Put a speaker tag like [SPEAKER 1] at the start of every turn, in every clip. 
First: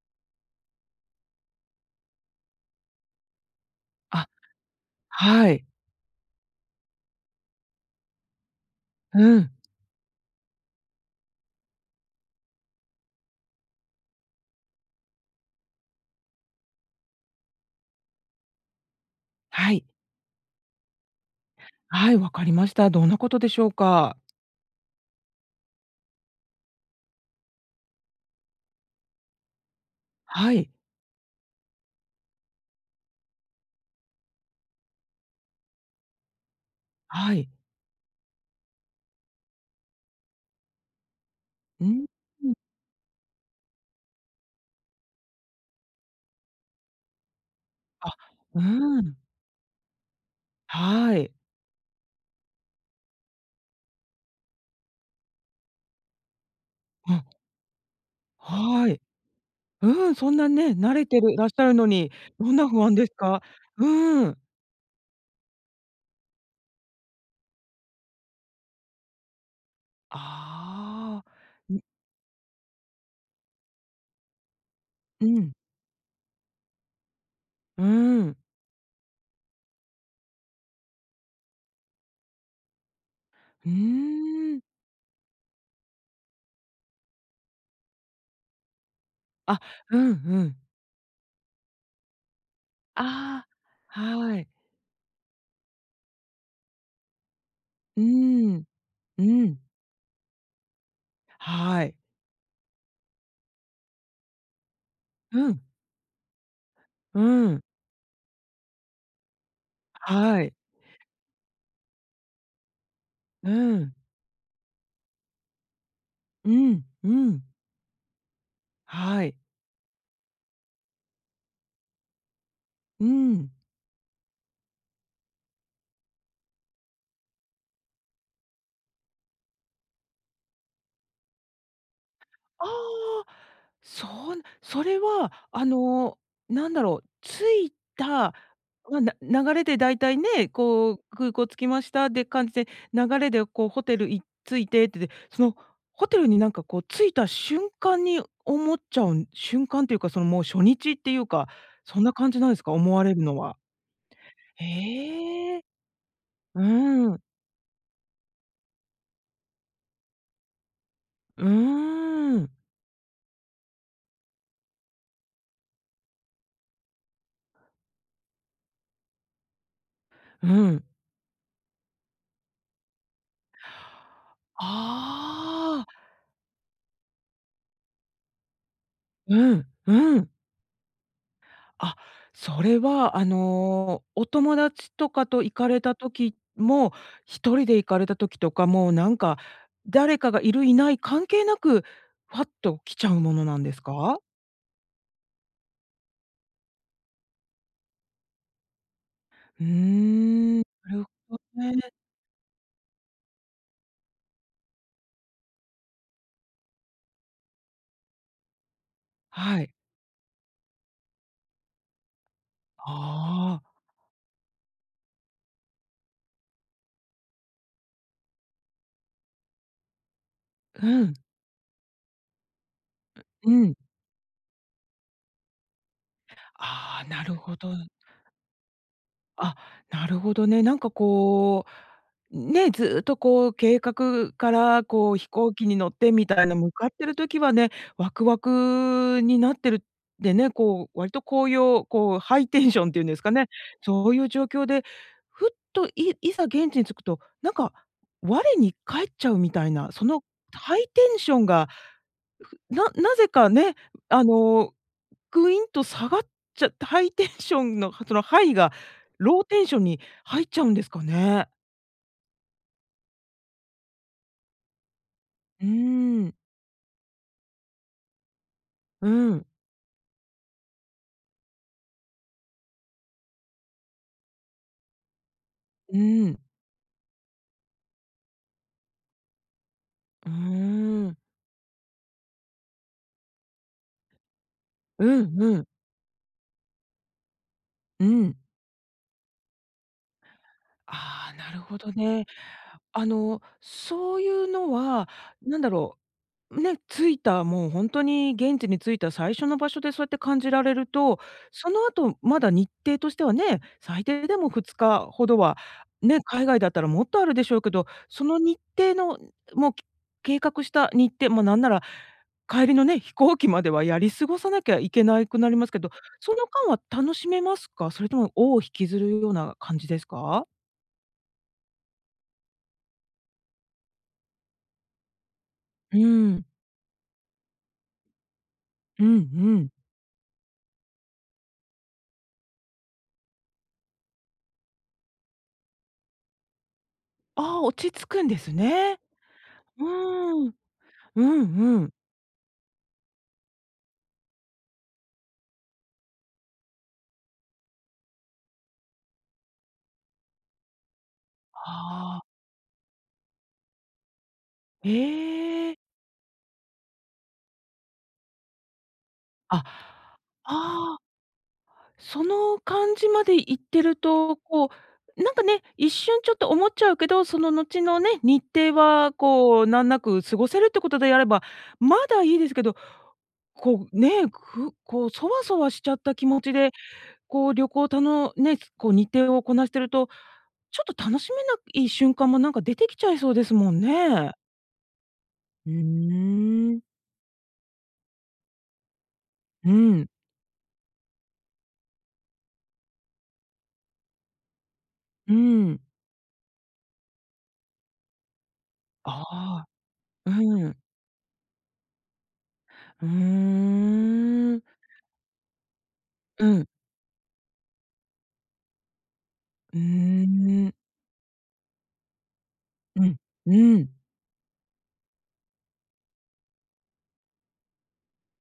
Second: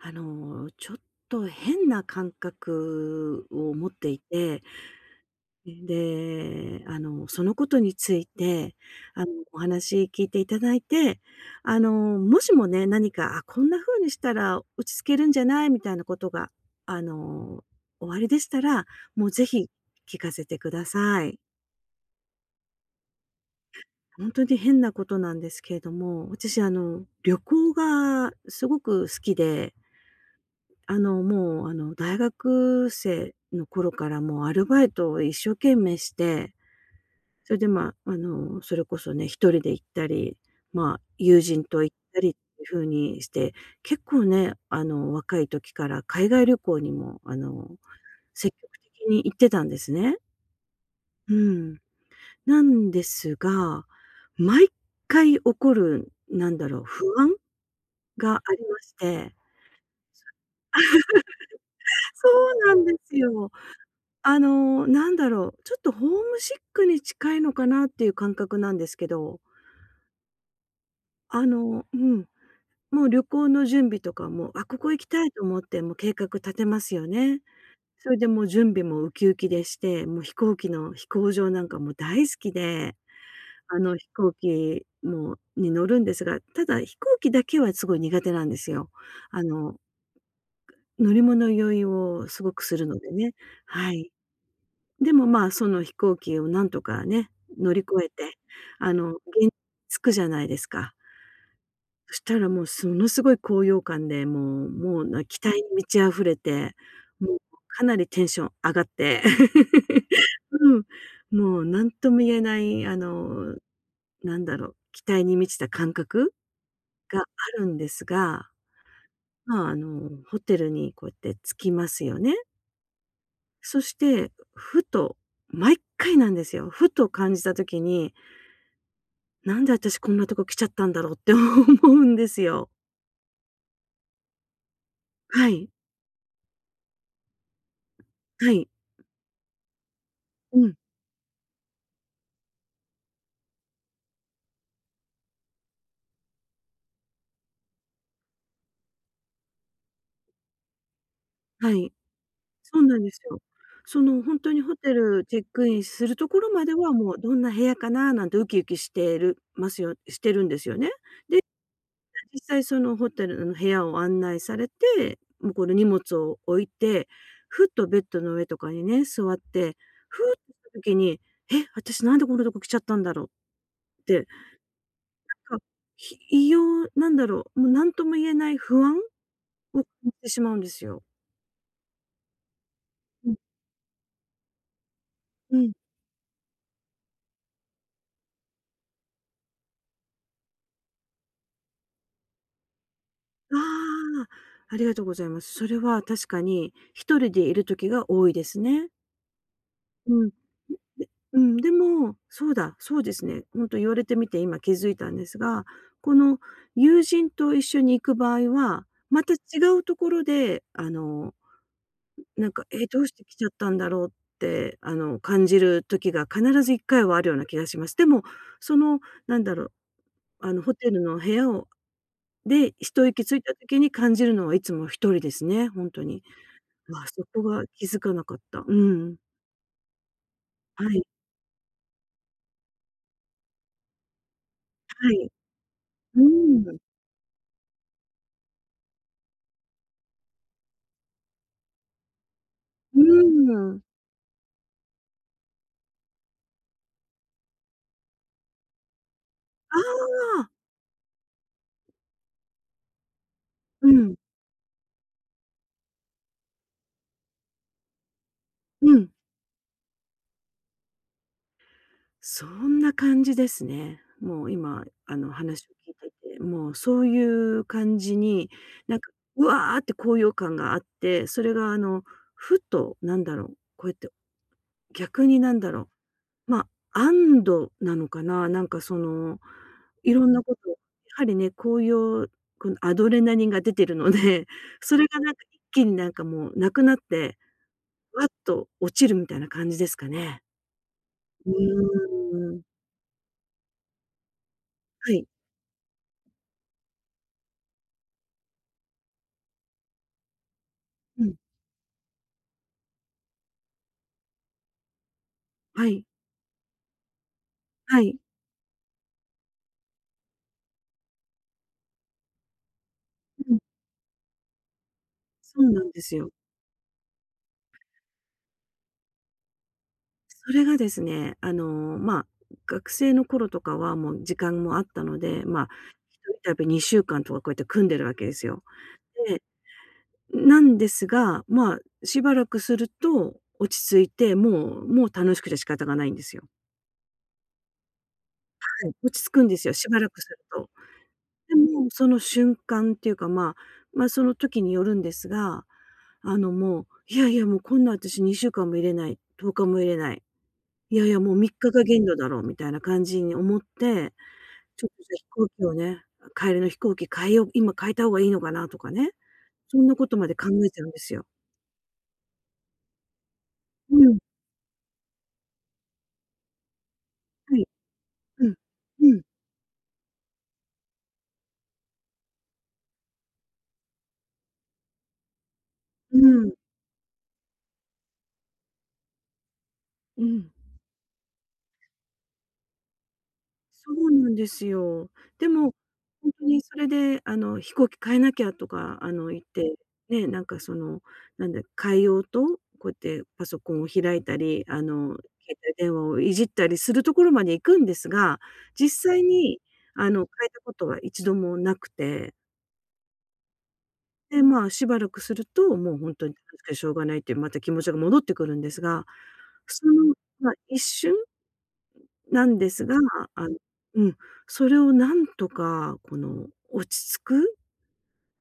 [SPEAKER 1] あの、ちょっと変な感覚を持ってい
[SPEAKER 2] あ、
[SPEAKER 1] て。
[SPEAKER 2] はい。
[SPEAKER 1] で、あの、そのことについて、あ
[SPEAKER 2] う
[SPEAKER 1] の、
[SPEAKER 2] ん。
[SPEAKER 1] お話聞いていただいて、あの、もしもね、何か、あ、こんな風にしたら落ち着けるんじゃないみたいなことが、あの、おありでしたら、もう、ぜひ
[SPEAKER 2] はい。
[SPEAKER 1] 聞かせてください。
[SPEAKER 2] はい。わかりました。どんなことでしょうか？
[SPEAKER 1] 本当に変なことなんですけれども、私、あの、旅行がすごく好きで。
[SPEAKER 2] はい。
[SPEAKER 1] あの、もう、あの、大学生の頃から、もう、アルバイトを一生懸命して、
[SPEAKER 2] はい。
[SPEAKER 1] それで、ま、あの、それこそね、1人で行ったり、ま、友人と
[SPEAKER 2] うー
[SPEAKER 1] 行ったりって
[SPEAKER 2] ん。
[SPEAKER 1] いう風にして、結構ね、あの、若い時から海外旅行にも、あの、
[SPEAKER 2] あ、
[SPEAKER 1] 積
[SPEAKER 2] う
[SPEAKER 1] 極
[SPEAKER 2] ー
[SPEAKER 1] 的
[SPEAKER 2] ん。
[SPEAKER 1] に行ってたんですね。
[SPEAKER 2] は
[SPEAKER 1] う
[SPEAKER 2] い。
[SPEAKER 1] ーん。なんですが、毎回起こる、何だろう、
[SPEAKER 2] う
[SPEAKER 1] 不
[SPEAKER 2] ん。
[SPEAKER 1] 安がありま
[SPEAKER 2] は
[SPEAKER 1] し
[SPEAKER 2] い。
[SPEAKER 1] て。
[SPEAKER 2] うん、そんなね、慣れてるらっしゃるのに、
[SPEAKER 1] そ
[SPEAKER 2] どん
[SPEAKER 1] う
[SPEAKER 2] な
[SPEAKER 1] な
[SPEAKER 2] 不
[SPEAKER 1] んで
[SPEAKER 2] 安です
[SPEAKER 1] す
[SPEAKER 2] か？
[SPEAKER 1] よ。
[SPEAKER 2] うー
[SPEAKER 1] あ
[SPEAKER 2] ん。
[SPEAKER 1] の、なんだろう、ちょっとホームシックに近いのかなっていう感覚なんですけど。
[SPEAKER 2] あ
[SPEAKER 1] あ
[SPEAKER 2] あ、ん。
[SPEAKER 1] の、うん。もう、旅行の準備とかも、あ、ここ行きた
[SPEAKER 2] う
[SPEAKER 1] いと
[SPEAKER 2] ん。
[SPEAKER 1] 思って、もう計画立てますよね。
[SPEAKER 2] う
[SPEAKER 1] それ
[SPEAKER 2] ー
[SPEAKER 1] で、も
[SPEAKER 2] ん。
[SPEAKER 1] う準備もウキウキでして、もう飛行機の飛行場なんかも大好きで、
[SPEAKER 2] う
[SPEAKER 1] あの、飛行
[SPEAKER 2] ーん。
[SPEAKER 1] 機もに乗るんですが、ただ、飛行機だけはすごい苦手なんですよ。あ
[SPEAKER 2] あ、
[SPEAKER 1] の
[SPEAKER 2] うんうん。
[SPEAKER 1] 乗り物酔いをすごくするのでね、
[SPEAKER 2] あ
[SPEAKER 1] は
[SPEAKER 2] あ、
[SPEAKER 1] い。
[SPEAKER 2] はい。
[SPEAKER 1] でも、まあ、その飛行機をなんとかね、乗り
[SPEAKER 2] う
[SPEAKER 1] 越えて、
[SPEAKER 2] ーん。
[SPEAKER 1] あの、現
[SPEAKER 2] う
[SPEAKER 1] 地に
[SPEAKER 2] ん。
[SPEAKER 1] 着くじゃないですか。
[SPEAKER 2] はい。
[SPEAKER 1] そしたら、もう、ものすごい高揚感で、もうもう、な期
[SPEAKER 2] う
[SPEAKER 1] 待
[SPEAKER 2] ん。
[SPEAKER 1] に満ち溢れて、
[SPEAKER 2] う
[SPEAKER 1] もう、
[SPEAKER 2] ーん。
[SPEAKER 1] かなりテンション上がって。
[SPEAKER 2] はい。
[SPEAKER 1] うん。もう、何とも言えない、あ
[SPEAKER 2] う
[SPEAKER 1] の、
[SPEAKER 2] ーん。
[SPEAKER 1] なんだろう、期待に満ちた感覚
[SPEAKER 2] うんう
[SPEAKER 1] があ
[SPEAKER 2] ん。
[SPEAKER 1] るんですが。
[SPEAKER 2] はい。
[SPEAKER 1] まあ、あの、ホテルにこうやって着きますよね。
[SPEAKER 2] うん。
[SPEAKER 1] そして、ふと毎回なんですよ。ふと感じた時に。なんで私こんなとこ来ちゃったんだろうって思うんです
[SPEAKER 2] あ
[SPEAKER 1] よ。
[SPEAKER 2] あ、そう、それは、
[SPEAKER 1] は
[SPEAKER 2] あ
[SPEAKER 1] い。
[SPEAKER 2] のなんだろう、着いた、
[SPEAKER 1] はい。
[SPEAKER 2] ま、な流れで大体ね、
[SPEAKER 1] うん。
[SPEAKER 2] こう空港着きましたで感じで、流れでこうホテルい着いててて、そのホテルになんかこう着いた瞬間に思っちゃうん瞬間っていうかそのもう初日っていうか、
[SPEAKER 1] はい。
[SPEAKER 2] そんな感じなんですか？
[SPEAKER 1] そう
[SPEAKER 2] 思
[SPEAKER 1] なん
[SPEAKER 2] わ
[SPEAKER 1] で
[SPEAKER 2] れ
[SPEAKER 1] す
[SPEAKER 2] るの
[SPEAKER 1] よ。
[SPEAKER 2] は。
[SPEAKER 1] そのほんとにホテルチェッ
[SPEAKER 2] へえ。
[SPEAKER 1] クインするところまでは、
[SPEAKER 2] う
[SPEAKER 1] もう
[SPEAKER 2] ん。
[SPEAKER 1] どんな部屋かななんてウキウキしてるますよしてるんですよね。で、
[SPEAKER 2] うー
[SPEAKER 1] 実
[SPEAKER 2] ん。
[SPEAKER 1] 際そのホテルの部屋を案内されて、もうこの荷物を置いて、ふっとベッドの上とかにね、座って、ふっ
[SPEAKER 2] う
[SPEAKER 1] とした
[SPEAKER 2] ん。
[SPEAKER 1] 時に、え、私なんでこんなとこ来ちゃったんだろって、なんか、
[SPEAKER 2] ああ。
[SPEAKER 1] ひ異様なんだろう、もう何とも言えない不安
[SPEAKER 2] うん、
[SPEAKER 1] を
[SPEAKER 2] う
[SPEAKER 1] て
[SPEAKER 2] ん。
[SPEAKER 1] しまうんですよ。
[SPEAKER 2] あ。それは、あ
[SPEAKER 1] うん。
[SPEAKER 2] のお友達とかと行
[SPEAKER 1] う
[SPEAKER 2] か
[SPEAKER 1] ん。
[SPEAKER 2] れた時も、1人で行かれた時とかもなんか、誰かがいるいない関係なく、ファッと来ちゃうもの
[SPEAKER 1] あ
[SPEAKER 2] なんですか？
[SPEAKER 1] あ、ありがとうございます。それは確かに1人でいる時が多いですね。
[SPEAKER 2] うー
[SPEAKER 1] うん。
[SPEAKER 2] ん。なる ほ
[SPEAKER 1] うん、
[SPEAKER 2] ど
[SPEAKER 1] で
[SPEAKER 2] ね。
[SPEAKER 1] も、そうだ、そうですね。本当言われてみて今気づいたんですが、この友人と一緒に行く場合は、また違
[SPEAKER 2] はい。
[SPEAKER 1] うところであのなんか、ええ、どうして来ちゃっ
[SPEAKER 2] ああ。
[SPEAKER 1] たんだろうって、あの、感じる時が必ず1回はあるような気がします。でも、そのなんだろう、あのホ
[SPEAKER 2] う
[SPEAKER 1] テル
[SPEAKER 2] ん。
[SPEAKER 1] の部屋をで一息つい
[SPEAKER 2] う
[SPEAKER 1] た
[SPEAKER 2] ん。
[SPEAKER 1] 時に感じるのはいつも1人ですね。本当に。
[SPEAKER 2] あ
[SPEAKER 1] ま、
[SPEAKER 2] あ、な
[SPEAKER 1] そ
[SPEAKER 2] る
[SPEAKER 1] こ
[SPEAKER 2] ほ
[SPEAKER 1] は気
[SPEAKER 2] ど。
[SPEAKER 1] づかなかった。うん。
[SPEAKER 2] あ、なるほどね。なん
[SPEAKER 1] は
[SPEAKER 2] か
[SPEAKER 1] い。
[SPEAKER 2] こう、ね、ずっとこう計画から、
[SPEAKER 1] は
[SPEAKER 2] こう、飛
[SPEAKER 1] い。
[SPEAKER 2] 行機に乗って
[SPEAKER 1] う
[SPEAKER 2] みたいな、向
[SPEAKER 1] ん。
[SPEAKER 2] かってる時はね、ワクワクになってる。でね、こう、割とこういう、こうハイテンションっていうんで
[SPEAKER 1] う
[SPEAKER 2] すかね、
[SPEAKER 1] ん。
[SPEAKER 2] そういう状況で、ふっと、いいざ現地に着くと、何か、我に返っちゃうみたい
[SPEAKER 1] あ
[SPEAKER 2] な、その
[SPEAKER 1] あ。
[SPEAKER 2] ハイテンションが、ななぜかね、
[SPEAKER 1] うん。
[SPEAKER 2] あのグインと下がっちゃって、ハイテンションのそのハイが
[SPEAKER 1] うーん。
[SPEAKER 2] ローテンションに入っちゃうんですかね。
[SPEAKER 1] そんな感じですね。もう、今あの話
[SPEAKER 2] う
[SPEAKER 1] を聞いてい
[SPEAKER 2] ーん。
[SPEAKER 1] て、もうそういう感じに、なん
[SPEAKER 2] う
[SPEAKER 1] か、う
[SPEAKER 2] ん。
[SPEAKER 1] わって高揚感があって、それがあのふっと、なんだろう、こうやって逆に、何だろ
[SPEAKER 2] うん。
[SPEAKER 1] う、まあ安堵なのかな、なんかその、いろ
[SPEAKER 2] う
[SPEAKER 1] んなこと、や
[SPEAKER 2] ーん。
[SPEAKER 1] はりね、高揚このアドレナリンが出てるので、そ
[SPEAKER 2] う
[SPEAKER 1] れがなん
[SPEAKER 2] ん
[SPEAKER 1] か、
[SPEAKER 2] う
[SPEAKER 1] 一
[SPEAKER 2] ん。
[SPEAKER 1] 気になんかもうなくなって、
[SPEAKER 2] う
[SPEAKER 1] わっ
[SPEAKER 2] ん。
[SPEAKER 1] と落ちるみたいな感じですかね。
[SPEAKER 2] ああ、
[SPEAKER 1] う
[SPEAKER 2] なるほどね。
[SPEAKER 1] ーん。
[SPEAKER 2] あの、そういうのは、
[SPEAKER 1] はい。
[SPEAKER 2] なんだろう、ね、着いたもう本当に現地に着いた最初の場所でそうやって感じられると、
[SPEAKER 1] うん。
[SPEAKER 2] その後まだ日程としてはね、最低でも2日ほどは、
[SPEAKER 1] はい。
[SPEAKER 2] ね、海外だったらもっとあるでしょうけど、
[SPEAKER 1] はい。
[SPEAKER 2] その日程の、もうけ計画した日程まあ、なんなら帰りのね、飛行機
[SPEAKER 1] う
[SPEAKER 2] ま
[SPEAKER 1] ん。
[SPEAKER 2] ではやり過ごさなきゃいけない、くなり
[SPEAKER 1] そ
[SPEAKER 2] ま
[SPEAKER 1] う
[SPEAKER 2] すけ
[SPEAKER 1] なん
[SPEAKER 2] ど、
[SPEAKER 1] ですよ。
[SPEAKER 2] その間は楽しめますか？それとも尾を引きずるような感じですか？
[SPEAKER 1] それがですね、あの、まあ、学生の頃とかはもう時間もあったので、まあ、
[SPEAKER 2] う
[SPEAKER 1] ひとり
[SPEAKER 2] ん。
[SPEAKER 1] 旅2週間とかこうやって組んでるわけですよ。
[SPEAKER 2] うんう
[SPEAKER 1] で、
[SPEAKER 2] ん。
[SPEAKER 1] なんですが、まあ、しばらくすると落ち着いて、もうもう楽しくて仕方がないんですよ。
[SPEAKER 2] ああ、落ち着くんです
[SPEAKER 1] はい、
[SPEAKER 2] ね。
[SPEAKER 1] 落ち着くんですよ。
[SPEAKER 2] う
[SPEAKER 1] しばらくする
[SPEAKER 2] ん。
[SPEAKER 1] と。
[SPEAKER 2] うん
[SPEAKER 1] で
[SPEAKER 2] う
[SPEAKER 1] も
[SPEAKER 2] ん。
[SPEAKER 1] その瞬間っていうかま、ま、その時によるんですが、あのもう、いやいや、もうこんな私2週間もいれない、10日もいれない。いやいやもう3日が限度
[SPEAKER 2] はあ。
[SPEAKER 1] だろうみたいな感じに思って、ちょっと飛行機
[SPEAKER 2] え
[SPEAKER 1] を
[SPEAKER 2] え。
[SPEAKER 1] ね帰りの飛行機変えよう、今変えた方がいいのかなとかね、
[SPEAKER 2] あ、
[SPEAKER 1] そんなことまで考えちゃうん
[SPEAKER 2] あ
[SPEAKER 1] で
[SPEAKER 2] あ。
[SPEAKER 1] すよ。
[SPEAKER 2] その感じまで行って
[SPEAKER 1] う
[SPEAKER 2] る
[SPEAKER 1] ん。
[SPEAKER 2] と、こう、なんかね、一瞬ちょっと思っちゃうけど、その
[SPEAKER 1] はい。
[SPEAKER 2] 後のね、日
[SPEAKER 1] うん、
[SPEAKER 2] 程は
[SPEAKER 1] うん。
[SPEAKER 2] こうなんなく過ごせるってことでやれば、まだいいですけど、こう、ね、くこうそわそわしちゃった気
[SPEAKER 1] う
[SPEAKER 2] 持
[SPEAKER 1] ん。
[SPEAKER 2] ちで、こう旅行たのね、こう日程をこなしてると、
[SPEAKER 1] うん。
[SPEAKER 2] ちょっと楽しめない瞬間もなんか出てきちゃいそうですもん
[SPEAKER 1] そうな
[SPEAKER 2] ね。
[SPEAKER 1] んですよ。で
[SPEAKER 2] う
[SPEAKER 1] も、本当に
[SPEAKER 2] ー
[SPEAKER 1] そ
[SPEAKER 2] ん。
[SPEAKER 1] れであの飛行機変えなきゃとかあの言っ
[SPEAKER 2] う
[SPEAKER 1] て、
[SPEAKER 2] ん。
[SPEAKER 1] ね、なんかそのなんだ、変えようと、こうやってパソコンを開いたり、あの携
[SPEAKER 2] う
[SPEAKER 1] 帯
[SPEAKER 2] ん。
[SPEAKER 1] 電話をいじったりするところまで行くんですが、実際に
[SPEAKER 2] あ
[SPEAKER 1] あの
[SPEAKER 2] あ、
[SPEAKER 1] 変えた
[SPEAKER 2] う
[SPEAKER 1] こ
[SPEAKER 2] ん。
[SPEAKER 1] とは一度もなくて。
[SPEAKER 2] う
[SPEAKER 1] で、
[SPEAKER 2] ーん。
[SPEAKER 1] まあ、しばらくすると、もうほんとに
[SPEAKER 2] うん。
[SPEAKER 1] しょうがないっていうまた気持ちが戻ってくるんですが、普
[SPEAKER 2] う
[SPEAKER 1] 通の、ま、
[SPEAKER 2] ーん。
[SPEAKER 1] 一瞬なんですが、
[SPEAKER 2] うん
[SPEAKER 1] あん
[SPEAKER 2] うん。
[SPEAKER 1] うん、それを何とか、この落ち着く、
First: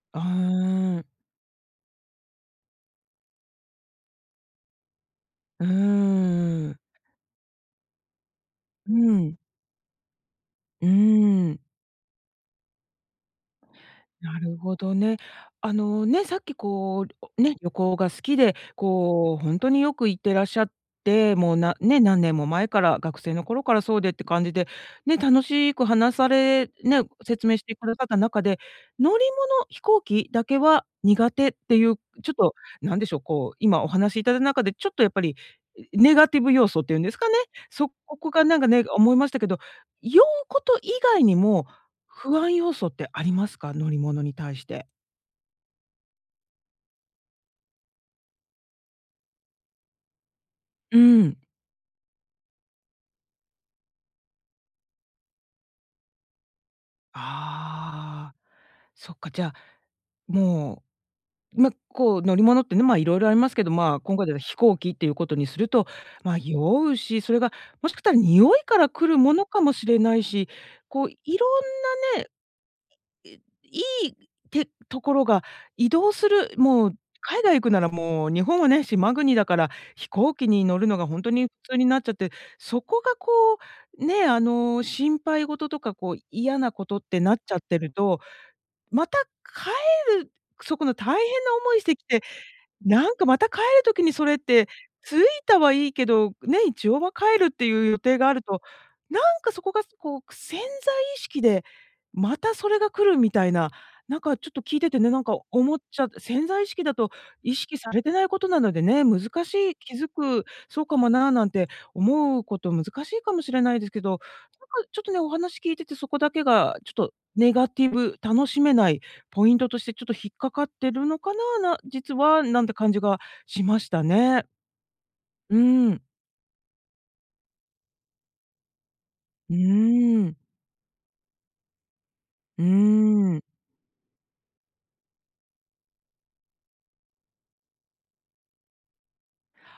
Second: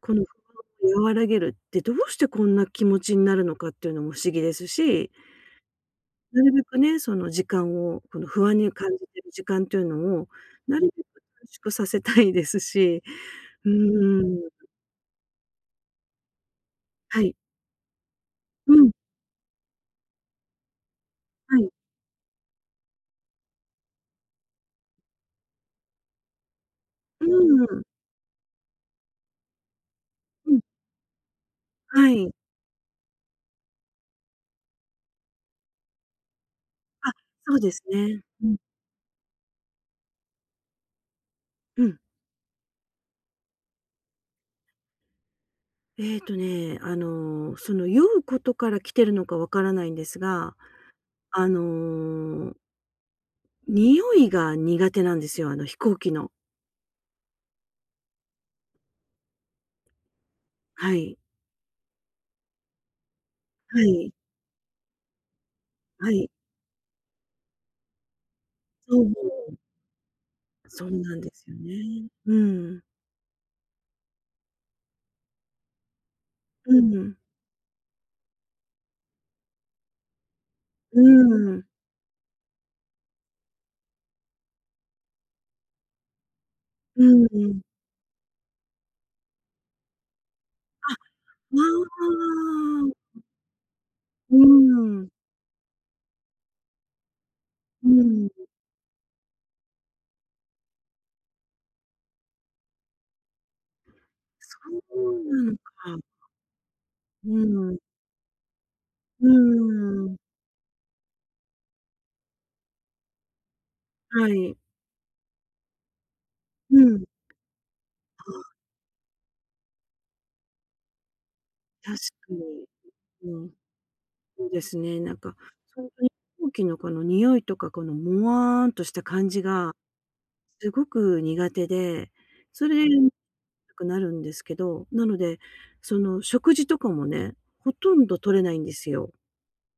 [SPEAKER 1] こ
[SPEAKER 2] あ、う
[SPEAKER 1] の不
[SPEAKER 2] ー
[SPEAKER 1] 安を
[SPEAKER 2] ん。
[SPEAKER 1] 和らげるって、どうしてこんな気持ちになるのかっていうのも不思議ですし
[SPEAKER 2] う
[SPEAKER 1] なるべ
[SPEAKER 2] ー
[SPEAKER 1] く
[SPEAKER 2] ん。
[SPEAKER 1] ね、その時間をこの不安に感
[SPEAKER 2] う
[SPEAKER 1] じてる
[SPEAKER 2] ん。
[SPEAKER 1] 時間っていうのを、な
[SPEAKER 2] うー
[SPEAKER 1] るべく短
[SPEAKER 2] ん。
[SPEAKER 1] 縮させたいですし、う
[SPEAKER 2] な
[SPEAKER 1] ん。
[SPEAKER 2] るほどね。あのね、さっきこう、
[SPEAKER 1] はい。
[SPEAKER 2] おね、旅行が好きで、
[SPEAKER 1] うん。
[SPEAKER 2] こう、ほんとによく行ってらっしゃって、もう
[SPEAKER 1] はい。
[SPEAKER 2] なね、何年も前から、学生の頃からそうでって感じで、ね、楽しく話されね、
[SPEAKER 1] う
[SPEAKER 2] 説明して
[SPEAKER 1] ん。
[SPEAKER 2] くださった中で、乗り物、飛行機だ
[SPEAKER 1] う
[SPEAKER 2] け
[SPEAKER 1] ん。
[SPEAKER 2] は苦手っていう、
[SPEAKER 1] はい。
[SPEAKER 2] ちょっと、何でしょう、こう、今お話しいただた中で、ちょっとやっぱり、いネガティブ要素って言うん
[SPEAKER 1] あ、
[SPEAKER 2] ですかね、
[SPEAKER 1] そうです
[SPEAKER 2] そこ
[SPEAKER 1] ね。
[SPEAKER 2] こが
[SPEAKER 1] うん。
[SPEAKER 2] なんかね、思いましたけど、酔うこと以外にも、
[SPEAKER 1] うん。
[SPEAKER 2] 不安要素ってありますか？乗り物に対して。
[SPEAKER 1] えっとね、あのその酔うことから来てるのかわからないんですが、
[SPEAKER 2] うん。
[SPEAKER 1] あの臭いが苦手なんですよ。あの飛行機の。
[SPEAKER 2] ああ、そっか、じゃ、も
[SPEAKER 1] はい。
[SPEAKER 2] う、ま、こう乗り物ってね、まあ色々ありますけど、
[SPEAKER 1] は
[SPEAKER 2] ま
[SPEAKER 1] い。
[SPEAKER 2] 今回では飛行機っていうことにすると、
[SPEAKER 1] はい。
[SPEAKER 2] まあ酔うし、それがもしかしたら臭いから来るもの
[SPEAKER 1] [unintelligible]
[SPEAKER 2] かもしれないし、
[SPEAKER 1] そう
[SPEAKER 2] こう
[SPEAKER 1] なんです
[SPEAKER 2] 色
[SPEAKER 1] よ
[SPEAKER 2] ん
[SPEAKER 1] ね。
[SPEAKER 2] なね、
[SPEAKER 1] うん。
[SPEAKER 2] いいいところが移動する
[SPEAKER 1] う
[SPEAKER 2] もう
[SPEAKER 1] ん。
[SPEAKER 2] 海外行くならもう、日本はね、島国だから、飛行機に乗るの
[SPEAKER 1] う
[SPEAKER 2] がほんとに普
[SPEAKER 1] ーん。
[SPEAKER 2] 通になっちゃって、そこがこう、ね、あの心配事とかこう嫌なことっ
[SPEAKER 1] う
[SPEAKER 2] て
[SPEAKER 1] ん
[SPEAKER 2] なっ
[SPEAKER 1] う
[SPEAKER 2] ちゃっ
[SPEAKER 1] ん。
[SPEAKER 2] てると、また帰るそこ
[SPEAKER 1] あ、
[SPEAKER 2] の大変な
[SPEAKER 1] あ
[SPEAKER 2] 思いしてきて、なん
[SPEAKER 1] あ。
[SPEAKER 2] かまた帰る時にそれ
[SPEAKER 1] う
[SPEAKER 2] って、
[SPEAKER 1] ーん。
[SPEAKER 2] 着いたはいいけど、ね、一応は帰るってい
[SPEAKER 1] う
[SPEAKER 2] う予定
[SPEAKER 1] ん。
[SPEAKER 2] がある
[SPEAKER 1] う。
[SPEAKER 2] と、なんかそこが、こう、くす潜在意識で、またそれが来るみたいな、なんかちょっ
[SPEAKER 1] そ
[SPEAKER 2] と聞いててね、なんか
[SPEAKER 1] うなの
[SPEAKER 2] 思っ
[SPEAKER 1] か。
[SPEAKER 2] ちゃ潜在意識だと、意
[SPEAKER 1] う
[SPEAKER 2] 識
[SPEAKER 1] ん。
[SPEAKER 2] されてないことなのでね、難
[SPEAKER 1] う
[SPEAKER 2] しい気づ
[SPEAKER 1] ーん。
[SPEAKER 2] くそうかもな、なんて思うこと難しいかもしれないですけど、なん
[SPEAKER 1] はい。
[SPEAKER 2] かちょっとね、お話聞いてて、そこだけが
[SPEAKER 1] う
[SPEAKER 2] ちょっ
[SPEAKER 1] ん。
[SPEAKER 2] とネガティブ、楽
[SPEAKER 1] は。
[SPEAKER 2] しめないポイントとしてちょっと引っかかってるのかな、な
[SPEAKER 1] 確
[SPEAKER 2] 実
[SPEAKER 1] か
[SPEAKER 2] は、な
[SPEAKER 1] に、
[SPEAKER 2] んて感じが
[SPEAKER 1] うん。
[SPEAKER 2] しましたね。
[SPEAKER 1] そうですね。なんか
[SPEAKER 2] う
[SPEAKER 1] ほん
[SPEAKER 2] ん。
[SPEAKER 1] とに、飛行機のこの匂いとかこのもわんとした感じ
[SPEAKER 2] う
[SPEAKER 1] が
[SPEAKER 2] ーん。
[SPEAKER 1] すごく苦手で、
[SPEAKER 2] う
[SPEAKER 1] それ、よ
[SPEAKER 2] ーん。
[SPEAKER 1] くなるんですけど、なので、その食事とかもね、ほとんど取れないんですよ。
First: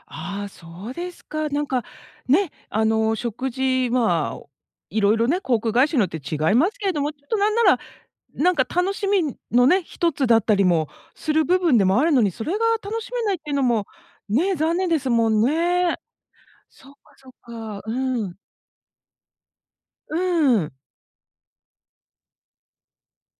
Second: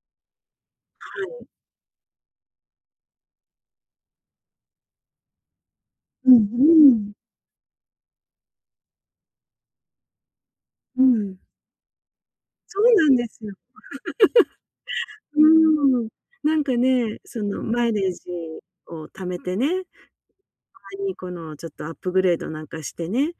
[SPEAKER 2] ああ、そうです
[SPEAKER 1] はい。
[SPEAKER 2] か。なんか、ね、あの食事、まあ、色々ね、航空会社によって
[SPEAKER 1] うん
[SPEAKER 2] 違いますけれ
[SPEAKER 1] う
[SPEAKER 2] ど
[SPEAKER 1] ん。
[SPEAKER 2] も、ちょっと何なら、なんか楽しみのね、一つだったりも
[SPEAKER 1] う
[SPEAKER 2] す
[SPEAKER 1] ん。
[SPEAKER 2] る部分でもあるのに、それが
[SPEAKER 1] そう
[SPEAKER 2] 楽
[SPEAKER 1] な
[SPEAKER 2] し
[SPEAKER 1] ん
[SPEAKER 2] め
[SPEAKER 1] で
[SPEAKER 2] ないっ
[SPEAKER 1] す
[SPEAKER 2] て
[SPEAKER 1] よ。
[SPEAKER 2] いうのも、ね、残念ですも んね。
[SPEAKER 1] うん、なんか
[SPEAKER 2] そっか
[SPEAKER 1] ね、
[SPEAKER 2] そっ
[SPEAKER 1] その
[SPEAKER 2] か。
[SPEAKER 1] マ
[SPEAKER 2] う
[SPEAKER 1] イレージ
[SPEAKER 2] ん。
[SPEAKER 1] を貯めてね、た
[SPEAKER 2] うーん。
[SPEAKER 1] まにこのちょっとアップグレードなんかしてね、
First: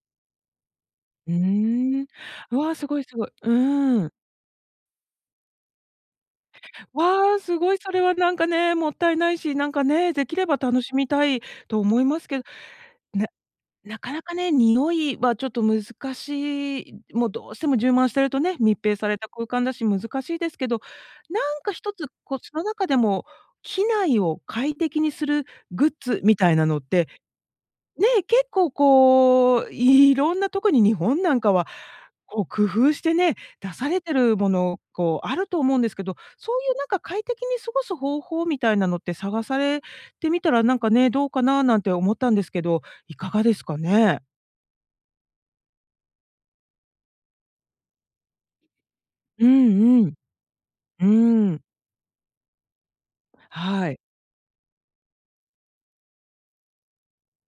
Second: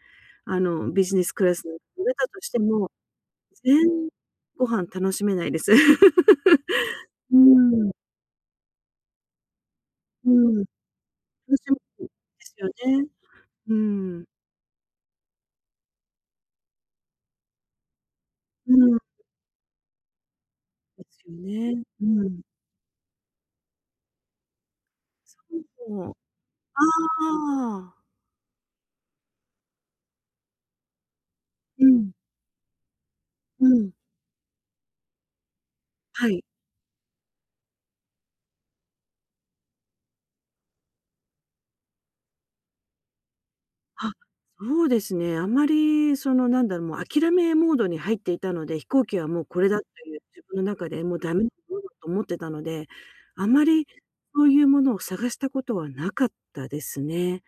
[SPEAKER 1] あのビジネス
[SPEAKER 2] う
[SPEAKER 1] クラスに
[SPEAKER 2] ー
[SPEAKER 1] 乗
[SPEAKER 2] ん。
[SPEAKER 1] れたとし
[SPEAKER 2] う
[SPEAKER 1] て
[SPEAKER 2] わ、す
[SPEAKER 1] も、
[SPEAKER 2] ごいすごい。
[SPEAKER 1] 全
[SPEAKER 2] う
[SPEAKER 1] 然
[SPEAKER 2] ん。
[SPEAKER 1] ご飯楽しめないです。う
[SPEAKER 2] わあ、すごい
[SPEAKER 1] ー
[SPEAKER 2] そ
[SPEAKER 1] ん。
[SPEAKER 2] れはなんかね、もったいないし、なんかね、で
[SPEAKER 1] う
[SPEAKER 2] きれ
[SPEAKER 1] ん。
[SPEAKER 2] ば楽しみたい
[SPEAKER 1] 楽し
[SPEAKER 2] と思い
[SPEAKER 1] みで
[SPEAKER 2] ますけど、
[SPEAKER 1] すよね。
[SPEAKER 2] ね、
[SPEAKER 1] う
[SPEAKER 2] なか
[SPEAKER 1] ー
[SPEAKER 2] な
[SPEAKER 1] ん。
[SPEAKER 2] かね、匂いはちょっと難しい、もうどうしても充満してるとね、
[SPEAKER 1] う
[SPEAKER 2] 密閉
[SPEAKER 1] ん。
[SPEAKER 2] された空間だし難しいですけど、
[SPEAKER 1] ですよ
[SPEAKER 2] 何か
[SPEAKER 1] ね。
[SPEAKER 2] 一
[SPEAKER 1] う
[SPEAKER 2] つ、コ
[SPEAKER 1] ん。
[SPEAKER 2] ツの中でも、機内を快適にするグッズみたいな
[SPEAKER 1] [unintelligible]
[SPEAKER 2] の
[SPEAKER 1] あ
[SPEAKER 2] って、
[SPEAKER 1] あ。
[SPEAKER 2] ね、結構こう、色んな特に日本なんかは、
[SPEAKER 1] うん。
[SPEAKER 2] こう工夫してね、
[SPEAKER 1] う
[SPEAKER 2] 出さ
[SPEAKER 1] ん。
[SPEAKER 2] れてるもの、こうあると思うんですけど。
[SPEAKER 1] はい。
[SPEAKER 2] そういうなんか快適に過ごす方法みたいなのって探されてみたらなんかね、どうかななんて思ったんですけど、いかがですか
[SPEAKER 1] あ、
[SPEAKER 2] ね？
[SPEAKER 1] そうですね。あんまりそのなんだろう、もう諦めモードに入っていたので、飛行機はもう
[SPEAKER 2] う
[SPEAKER 1] これだと
[SPEAKER 2] んうん。
[SPEAKER 1] いう自分の中で、
[SPEAKER 2] う
[SPEAKER 1] もうダメな
[SPEAKER 2] ーん。
[SPEAKER 1] ものだと思ってたので、あまり
[SPEAKER 2] はい。
[SPEAKER 1] そういうものを探したことはなかったですね。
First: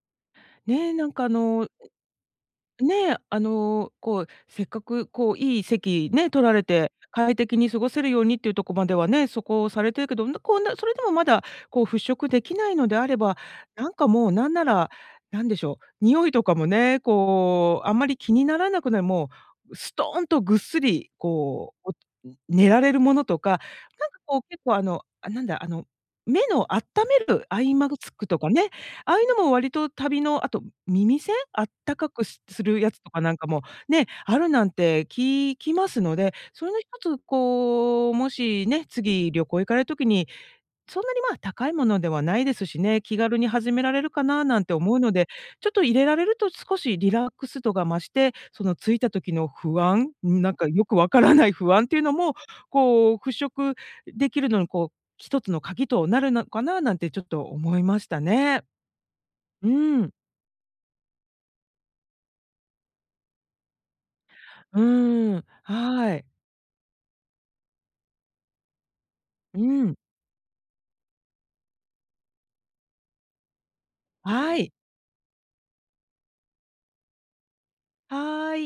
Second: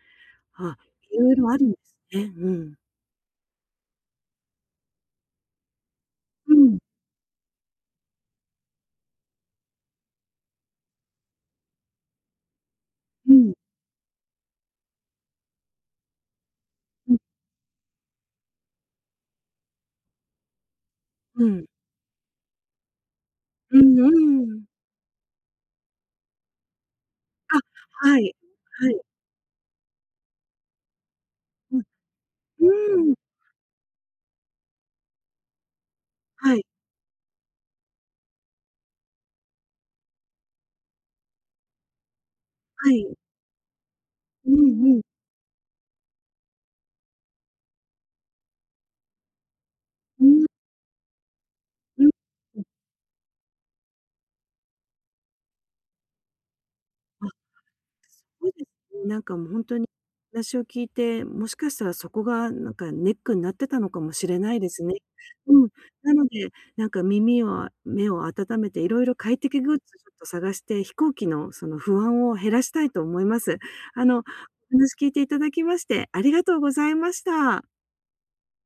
[SPEAKER 1] あ、
[SPEAKER 2] ね、なん
[SPEAKER 1] 色
[SPEAKER 2] かあ
[SPEAKER 1] 々ある
[SPEAKER 2] の
[SPEAKER 1] んですね。うん。
[SPEAKER 2] ね、あのこう、せっかくこういい席ね、取ら
[SPEAKER 1] う
[SPEAKER 2] れ
[SPEAKER 1] ん。
[SPEAKER 2] て、快適に過ごせるようにっていうとこまではね、そこされてるけど、うんだこうな、それでもまだこう、払拭できないのであれ
[SPEAKER 1] う
[SPEAKER 2] ば、
[SPEAKER 1] ん。
[SPEAKER 2] なんかもう、何なら、なんでしょう、匂いとかもね、
[SPEAKER 1] うん。
[SPEAKER 2] こう、あんまり気にならなくない、もう、すとんとぐっすり、
[SPEAKER 1] うん。
[SPEAKER 2] こう、寝られるものとか、な
[SPEAKER 1] うん
[SPEAKER 2] んかこう
[SPEAKER 1] う
[SPEAKER 2] 結
[SPEAKER 1] ん。
[SPEAKER 2] 構あの、あ、なんだ、あの、目のあっためるアイマグ
[SPEAKER 1] あ、
[SPEAKER 2] ツ
[SPEAKER 1] は
[SPEAKER 2] ク
[SPEAKER 1] い、
[SPEAKER 2] とかね、
[SPEAKER 1] はい。
[SPEAKER 2] ああいうのも割と旅のあと、耳栓、あっ
[SPEAKER 1] うん、
[SPEAKER 2] たかくすするやつ
[SPEAKER 1] う
[SPEAKER 2] と
[SPEAKER 1] ーん。
[SPEAKER 2] かなんかも、ね、あるなんて聞きますので、
[SPEAKER 1] はい。
[SPEAKER 2] それの一つ、こう、もしね、次、旅行行かれる時に、そんなにまあ、高いものではないですし
[SPEAKER 1] は
[SPEAKER 2] ね、
[SPEAKER 1] い。
[SPEAKER 2] 気軽に始められるかな
[SPEAKER 1] う
[SPEAKER 2] なんて
[SPEAKER 1] ん
[SPEAKER 2] 思
[SPEAKER 1] う
[SPEAKER 2] う
[SPEAKER 1] ん。
[SPEAKER 2] ので、ちょっと入れられると少しリラックス度が増して、その着いた時の不安、
[SPEAKER 1] う
[SPEAKER 2] うーん、
[SPEAKER 1] ん。
[SPEAKER 2] なんかよく分からない不安っていう
[SPEAKER 1] うん
[SPEAKER 2] のも、
[SPEAKER 1] うん。
[SPEAKER 2] こう払拭できるのにこう、一つの鍵となるのかななんてちょっ
[SPEAKER 1] ああ。
[SPEAKER 2] と思いました
[SPEAKER 1] そう
[SPEAKER 2] ね。
[SPEAKER 1] ですね。なんかもう、ほん
[SPEAKER 2] う
[SPEAKER 1] とに
[SPEAKER 2] ん。
[SPEAKER 1] 話を聞いて、もしかしたらそこがなんかネックになってたのかもしれないで
[SPEAKER 2] う
[SPEAKER 1] すね。
[SPEAKER 2] ーん、
[SPEAKER 1] うん。な
[SPEAKER 2] はい。
[SPEAKER 1] ので、なんか耳を、目を温めて色々快
[SPEAKER 2] う
[SPEAKER 1] 適グッズ
[SPEAKER 2] ん。
[SPEAKER 1] をちょっと探して、飛行機のその不安を減らしたいと思います。あの、お
[SPEAKER 2] はい。
[SPEAKER 1] 話聞いていただきましてありがとうございました。
[SPEAKER 2] はい。